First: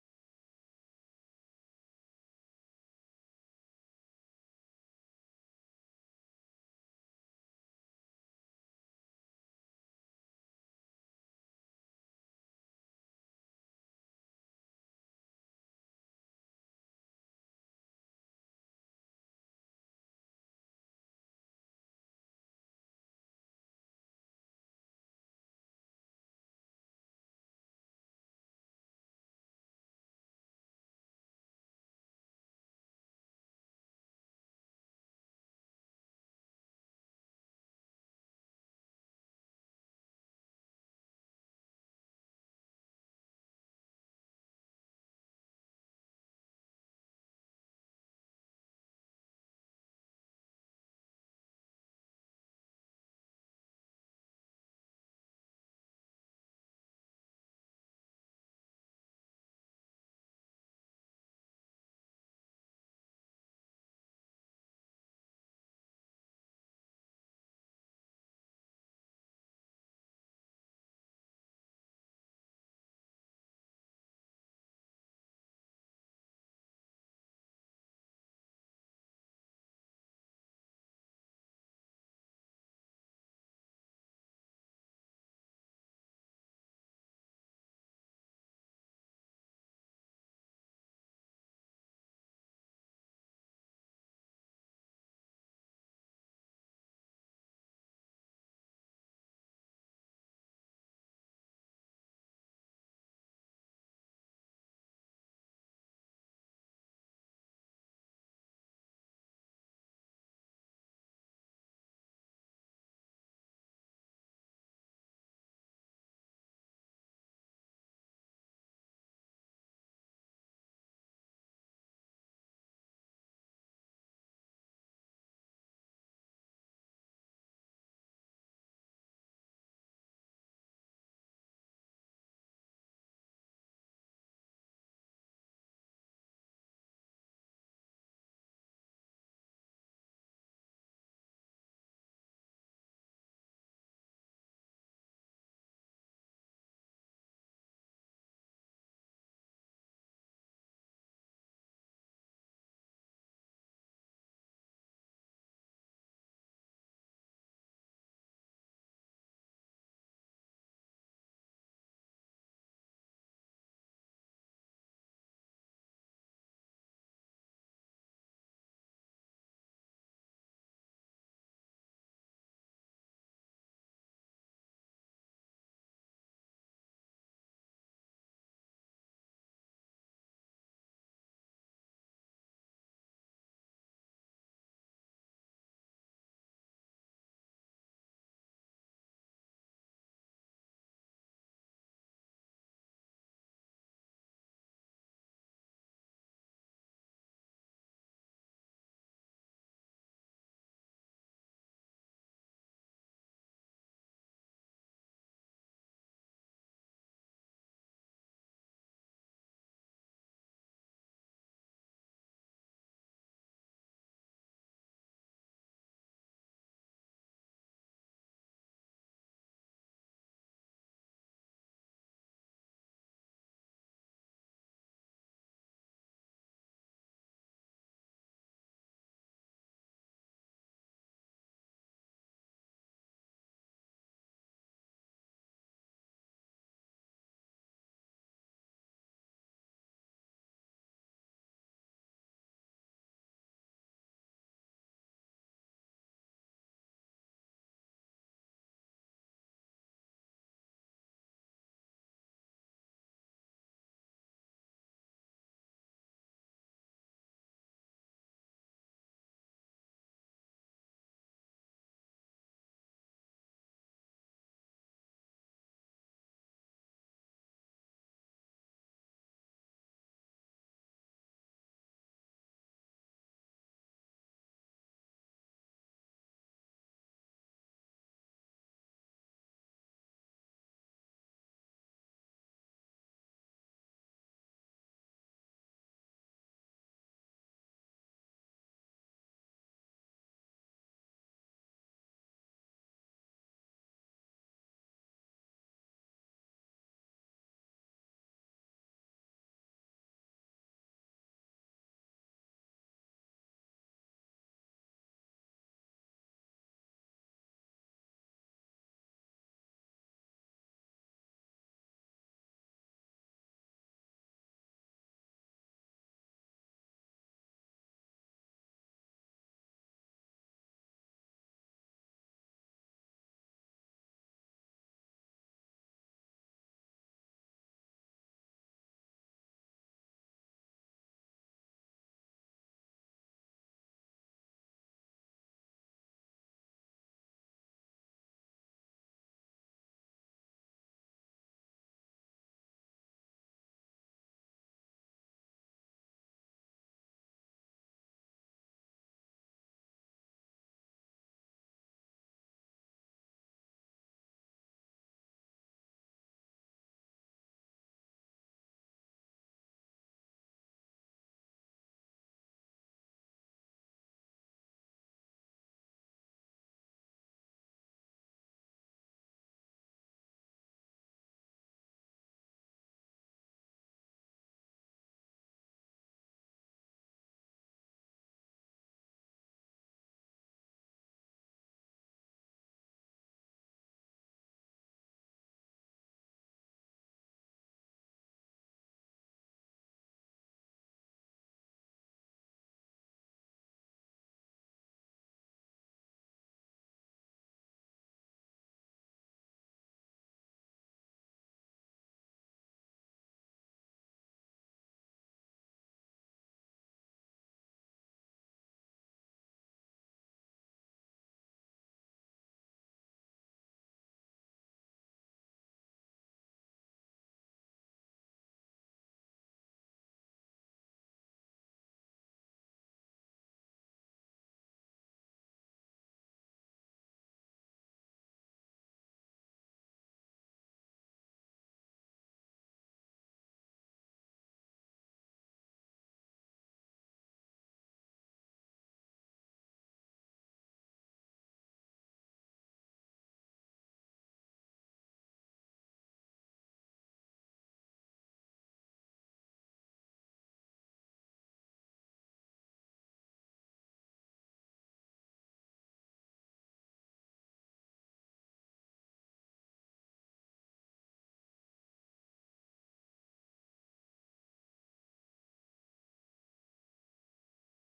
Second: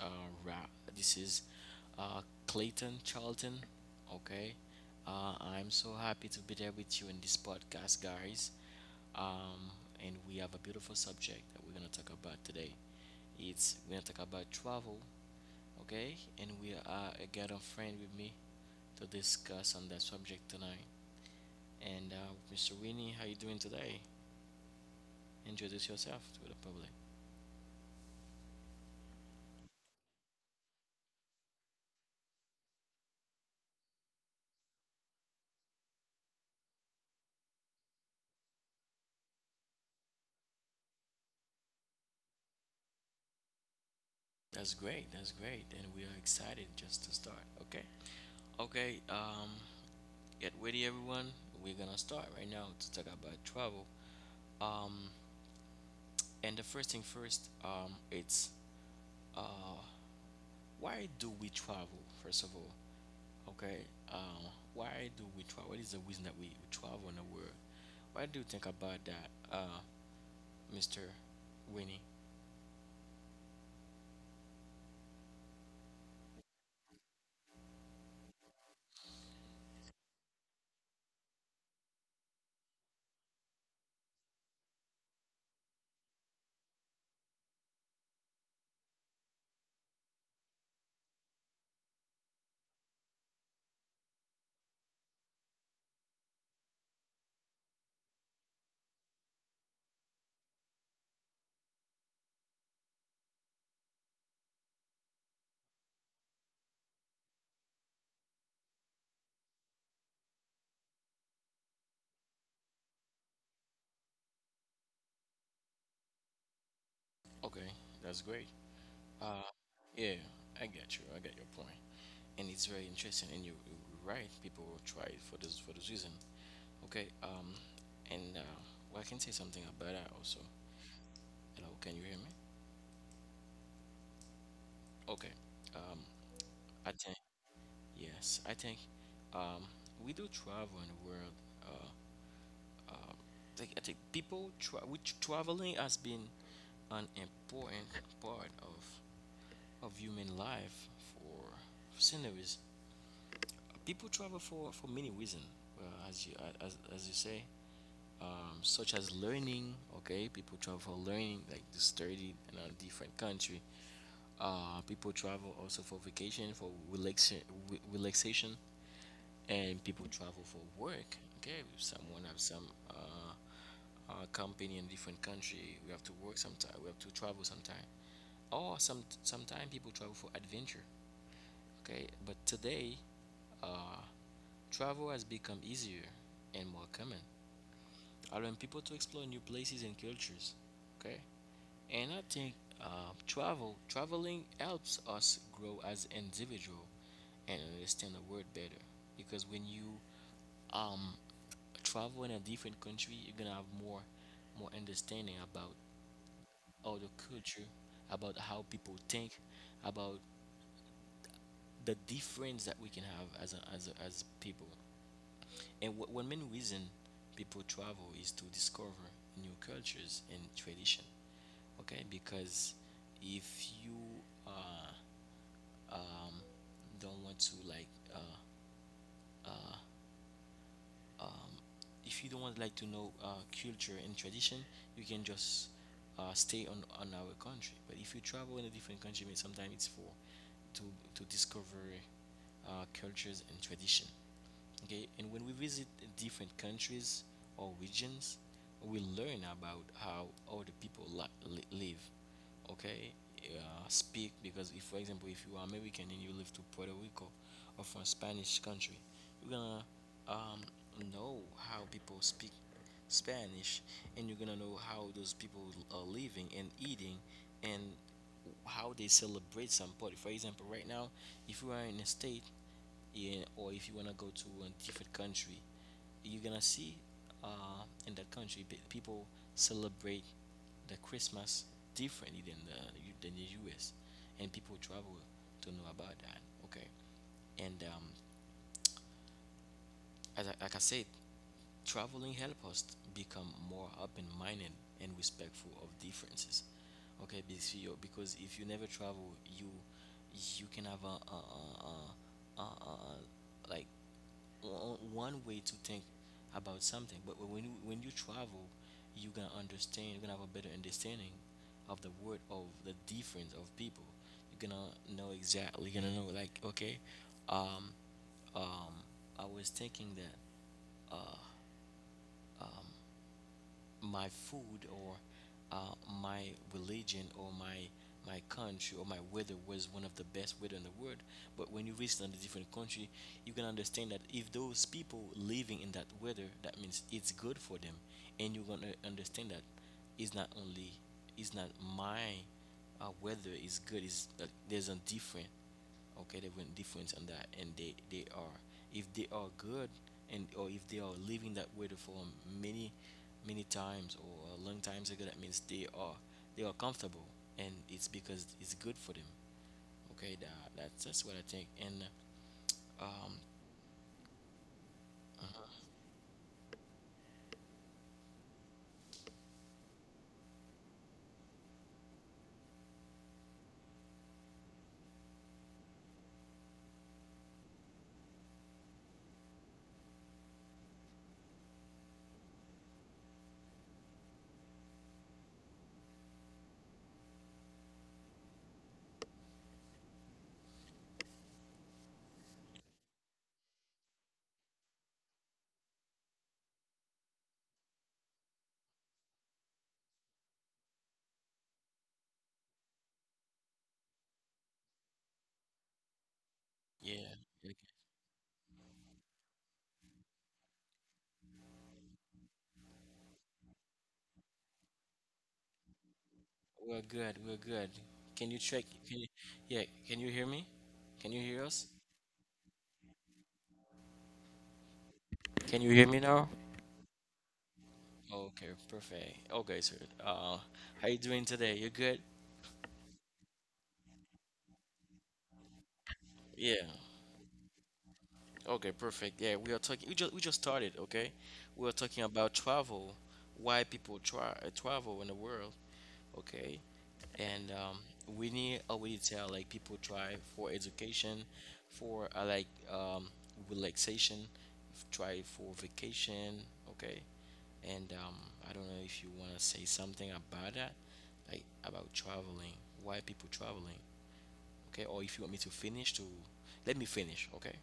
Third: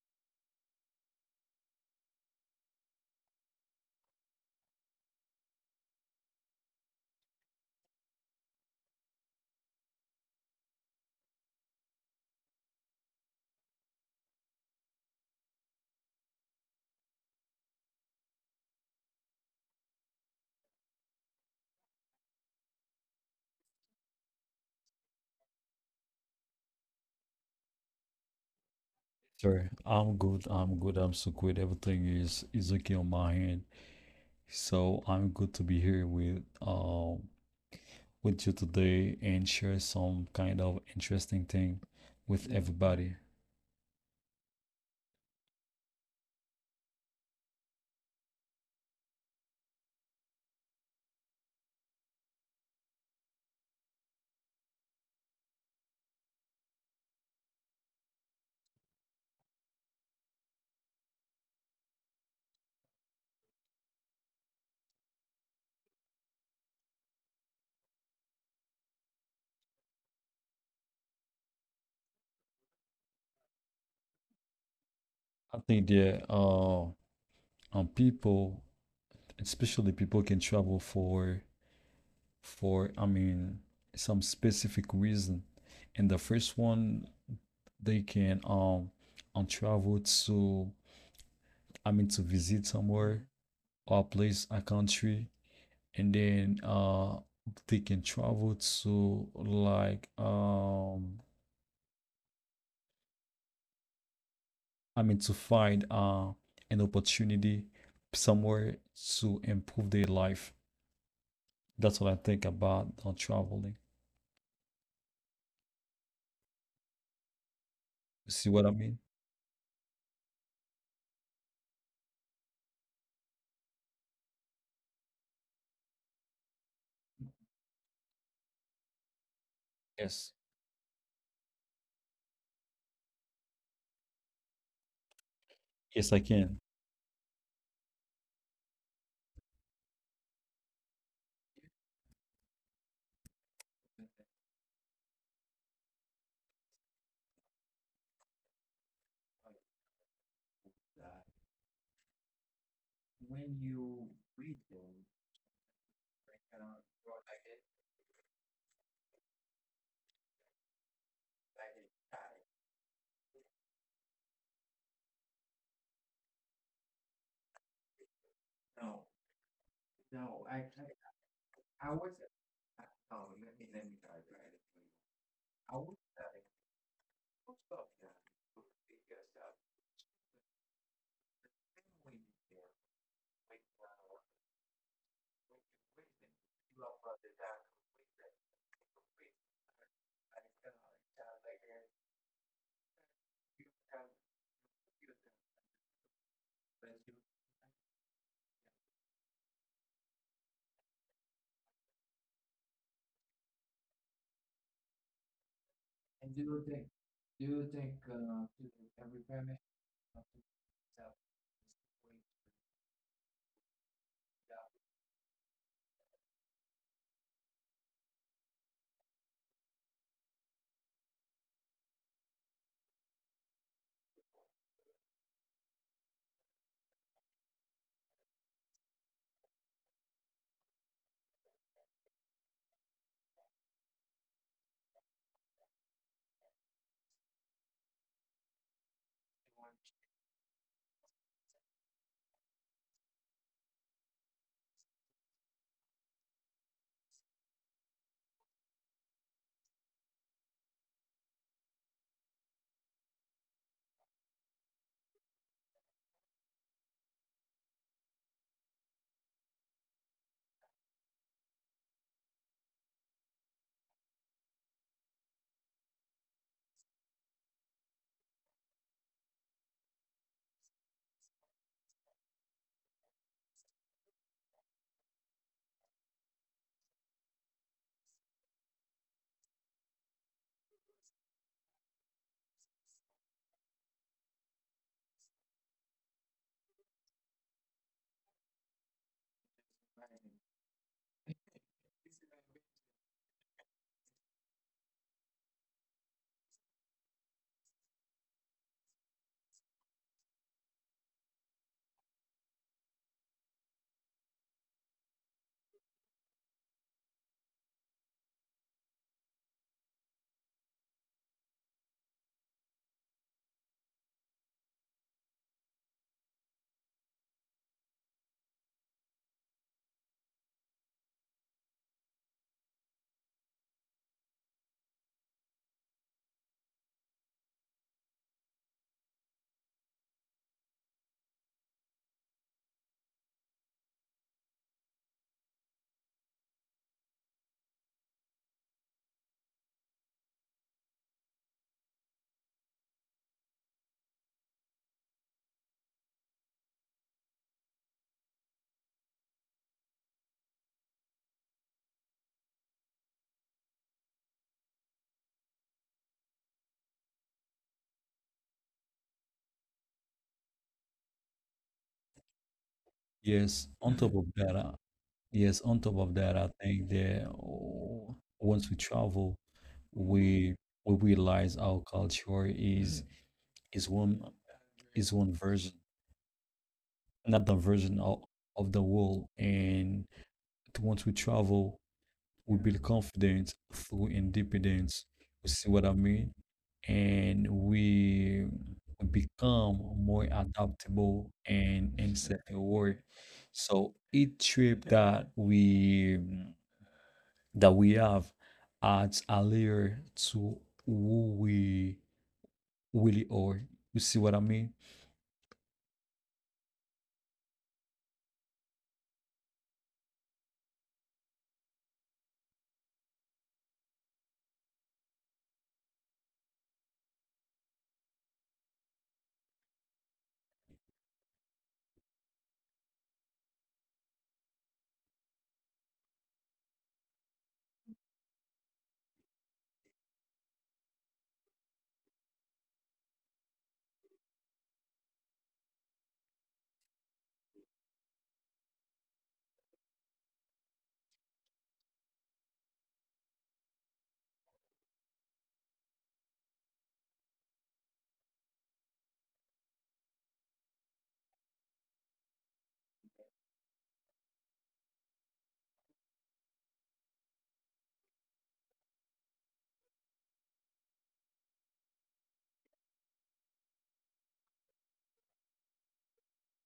Ra- this is Clayton Charlton. Okay, I'm so happy to be there with you in this podcast, guys. Um, and we have a beautiful subject that we're gonna talk about today. It's We're gonna talk about travel. Okay, and we are I got a friend with me to discuss on that subject tonight. And Mr. Winnie, how you doing today? Introduce yourself to the public. Sir, I'm good. I'm good. I'm so good. Everything is okay on my end. So I'm good to be here with you today and share some kind of interesting thing with everybody. That's great. That's great. And we are excited just to start. Okay. Okay, um, get ready, everyone. We're gonna start right now to talk about travel. Um, and the first thing first, it's uh, why do we travel? First of all, okay, um, why do we travel? What is the reason that we travel in the world? Why do you think about that, uh, Mister Winnie? I think that people, especially people can travel for for, some specific reason. And the first one they can travel to, I mean, to visit somewhere or a place, a country, and then they can travel to, like, to find an opportunity somewhere to improve their life. That's what I think about traveling. Okay, that's You great. see what I mean? Uh, yeah, I get you. I get your point, and it's very interesting. And you're right. People will try it for this reason. Okay, and Well, I can say something about that also. Yes. Hello, can you hear me? Okay, um, Yes, I can. I think yes, I think um, we do travel in the world. Uh, I think which traveling has been an important part of human life for centuries. People travel for many reasons. Well, as you say, such as learning. Okay, people travel for learning, like to study in a different country. People travel also for vacation, relaxation, and people travel for work. Okay, someone have some company in different country. We have to work sometime. We have to travel sometime. Or sometime people travel for adventure. Okay, but today, uh, travel has become easier and more common, allowing people to explore new places and cultures. Okay, and I think traveling helps us grow as individual and understand the word better. Because when you um travel in a different country, you're gonna have more understanding about all the culture, about how people think, about the difference that we can have as people. And one main reason people travel is to discover new cultures and tradition. Okay, because if you uh, um, don't want to uh, if you don't want like to know culture and tradition, you can just stay on our country. But if you travel in a different country, I mean, sometimes it's for to to discover cultures and tradition. Okay, and when we visit different countries or regions, we learn about how other people live, okay, speak. Because if for example if you are american and you live to puerto rico or from spanish country, you're gonna um, know how people speak spanish, and you're gonna know how those people are living and eating and how they celebrate some party. For example right now, if you are in a state, yeah, or if you want to go to a different country, you're gonna see in that country people celebrate the Christmas differently than the U.S., and people travel to know about that. Okay, and As I, like I said, traveling help us become more open-minded and respectful of differences. Okay, because because if you never travel, you can have one way to think about something. But when you travel, you are gonna understand. You're gonna have a better understanding of the word, of the difference of people. You're gonna know exactly. You're gonna know like okay, um, um, I was thinking that my food or uh, my religion or my country or my weather was one of the best weather in the world. But when you visit on a different country, you can understand that if those people living in that weather, that means it's good for them, and you're gonna understand that it's not only it's not my weather is good. Is that there's a different. Okay, they went different on that, and they are, if they are good, and or if they are living that way for many many times or a long times ago, that means they are comfortable, and it's because it's good for them. Okay, that's what I think. And um Yes. On top of that, uh, yes, on top of that, I think that oh, once we travel, we we realize our culture is one is one version, another version of the world. And once we travel, we build confidence through independence. You see what I mean? And we become more adaptable and insect aware. So each trip that we have adds a layer to who we really are. You see what I mean? yeah, okay. We're good. Can you check, can you yeah, can you hear me, can you hear us, can you hear me now? Okay, perfect. Okay, sir. uh how you doing today, you good? Yeah. Okay, perfect. Yeah, we are talking. We just started. Okay, we are talking about travel, why people try travel in the world. Okay, and We need already tell like people try for education, for relaxation, try for vacation. Okay, and I don't know if you want to say something about that, like about traveling, why people traveling. Okay, or if you want me to finish, to let me finish. Okay.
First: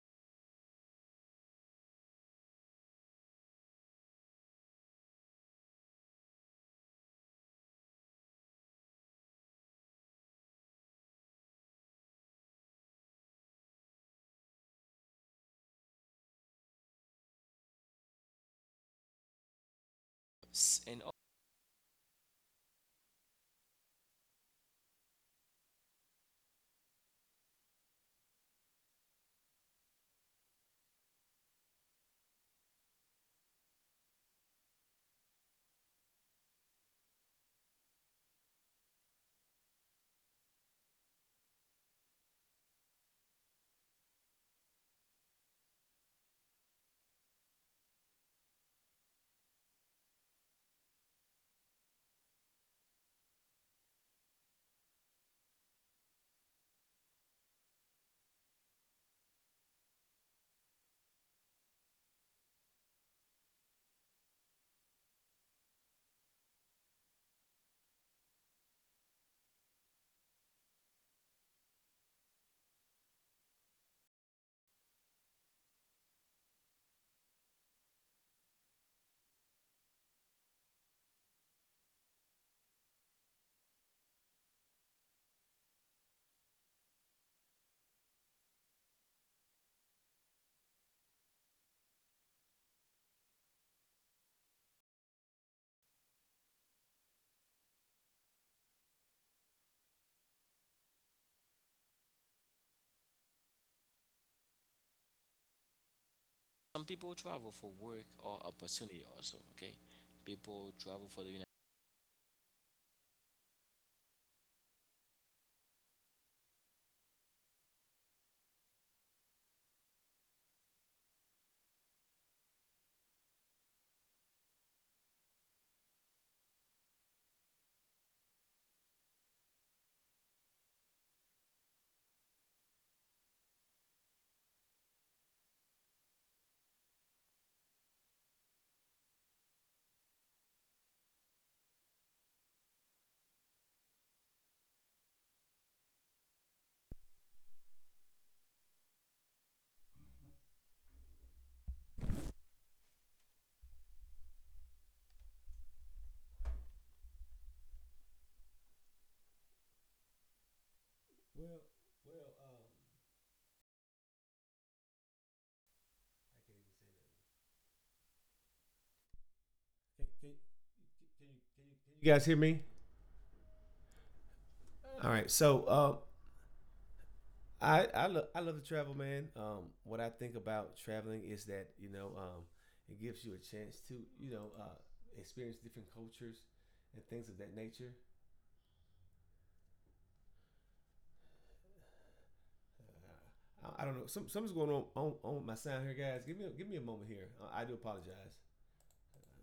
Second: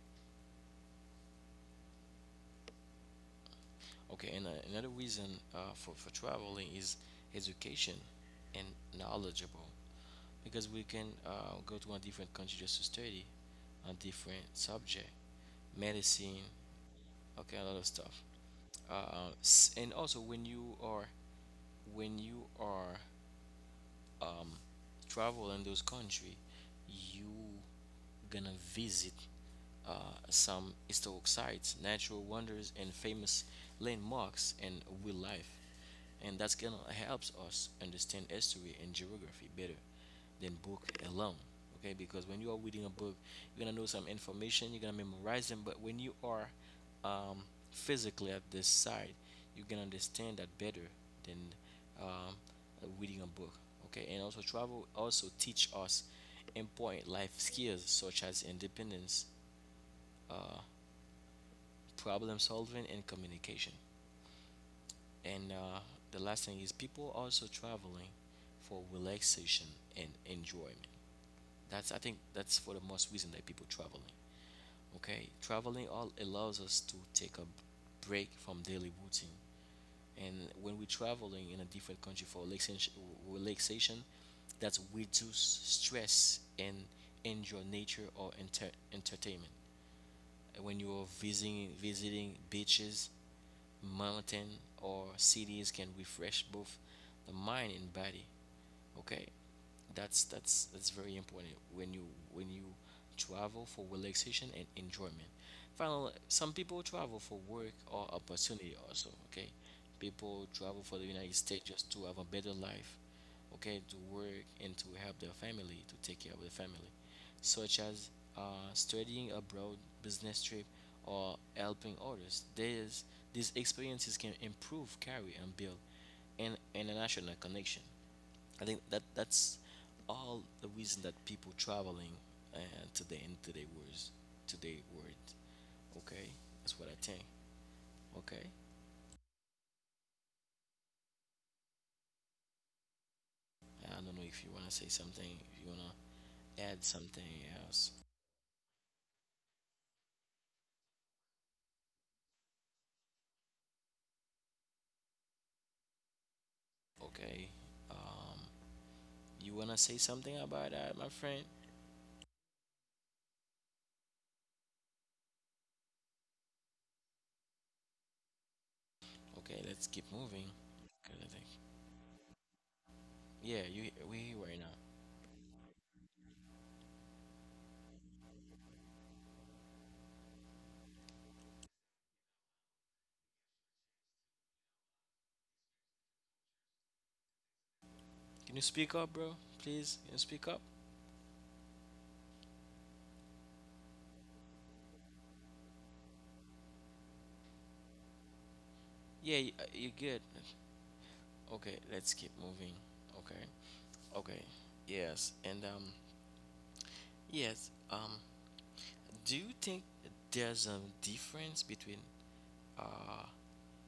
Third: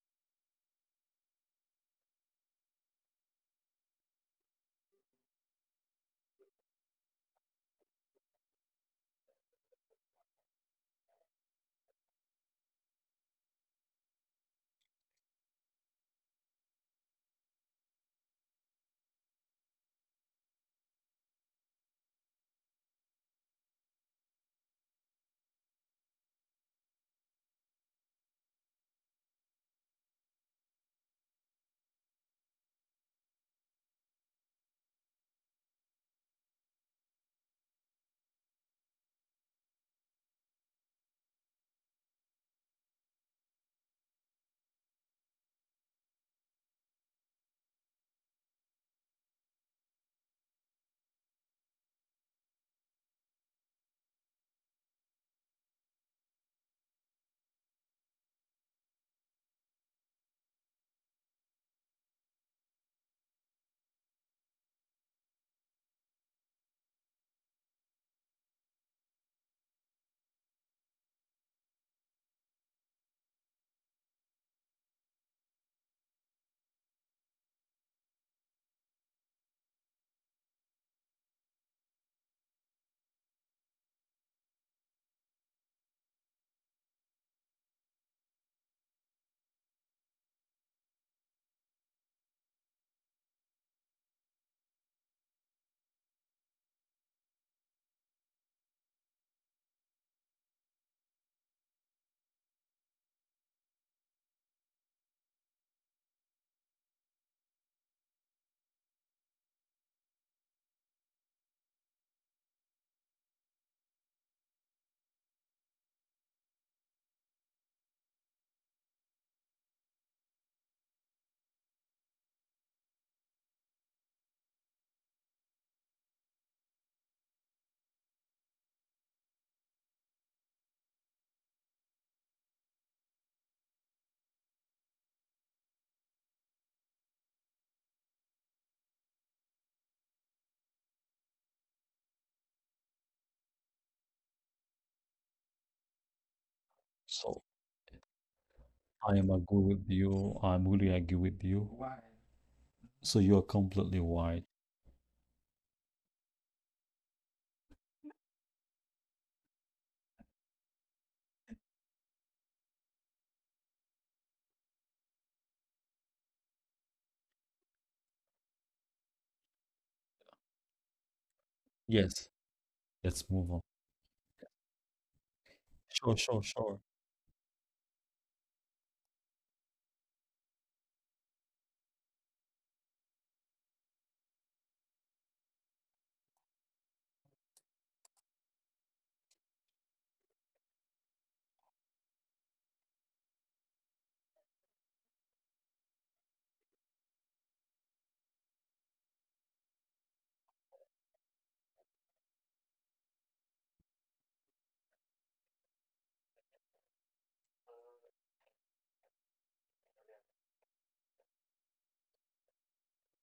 Okay, and another reason for traveling is education and knowledgeable, because we can go to a different country just to study a different subject, medicine, okay, a lot of stuff. And also S- And al- when you are um, travel in those country, you gonna visit some historic sites, natural wonders, and famous landmarks and wildlife. And that's gonna helps us understand history and geography better than book alone. Okay, because when you are reading a book, you're gonna know some information, you're gonna memorize them, but when you are um, physically at this site, you can understand that better than um, reading a book. Okay, and also travel also teach us important life skills such as independence, uh, problem solving, and communication. And the last thing is people also traveling for relaxation and enjoyment. That's I think that's for the most reason that people traveling. Okay, traveling all allows us to take a break from daily routine. And when we're traveling in a different country for relaxation, relaxation, that's reduce stress and enjoy nature or entertainment. And when you're visiting beaches, mountain or cities can refresh both the mind and body. Okay, that's very important when you travel for relaxation and enjoyment. Finally, some people some people travel for travel for work work or or opportunity opportunity also, also, okay? okay? People People travel for the travel for the United United States just to have a better life, okay, to work and to help their family, to take care of their family, such as studying abroad, business trip, or helping others. There's, these experiences can improve, carry, and build an international connection. I think that that's all the reason that people traveling uh, today in today word. Okay, that's what I think. Okay, I don't know if you wanna say something, if you wanna add something So else. I am agree with you. I'm really agree with you. So you're completely white. Okay, um, you wanna say something about that, my friend? Okay, let's keep moving. Okay, I think. you, guys hear me? Yes, Yeah, let's you move on. we here right now. All right. Sure, sure, sure. I love to travel, man. What I think about traveling is that it gives you a chance to you know uh, experience different cultures and things of that nature. Can you speak up, bro? Please, can you speak up? I don't know. Something's going on, on my sound here, guys. Give me give me a moment here. I do apologize. Yeah, you're good. Okay, let's keep moving. Okay, okay, yes, and yes. Do you think there's a difference between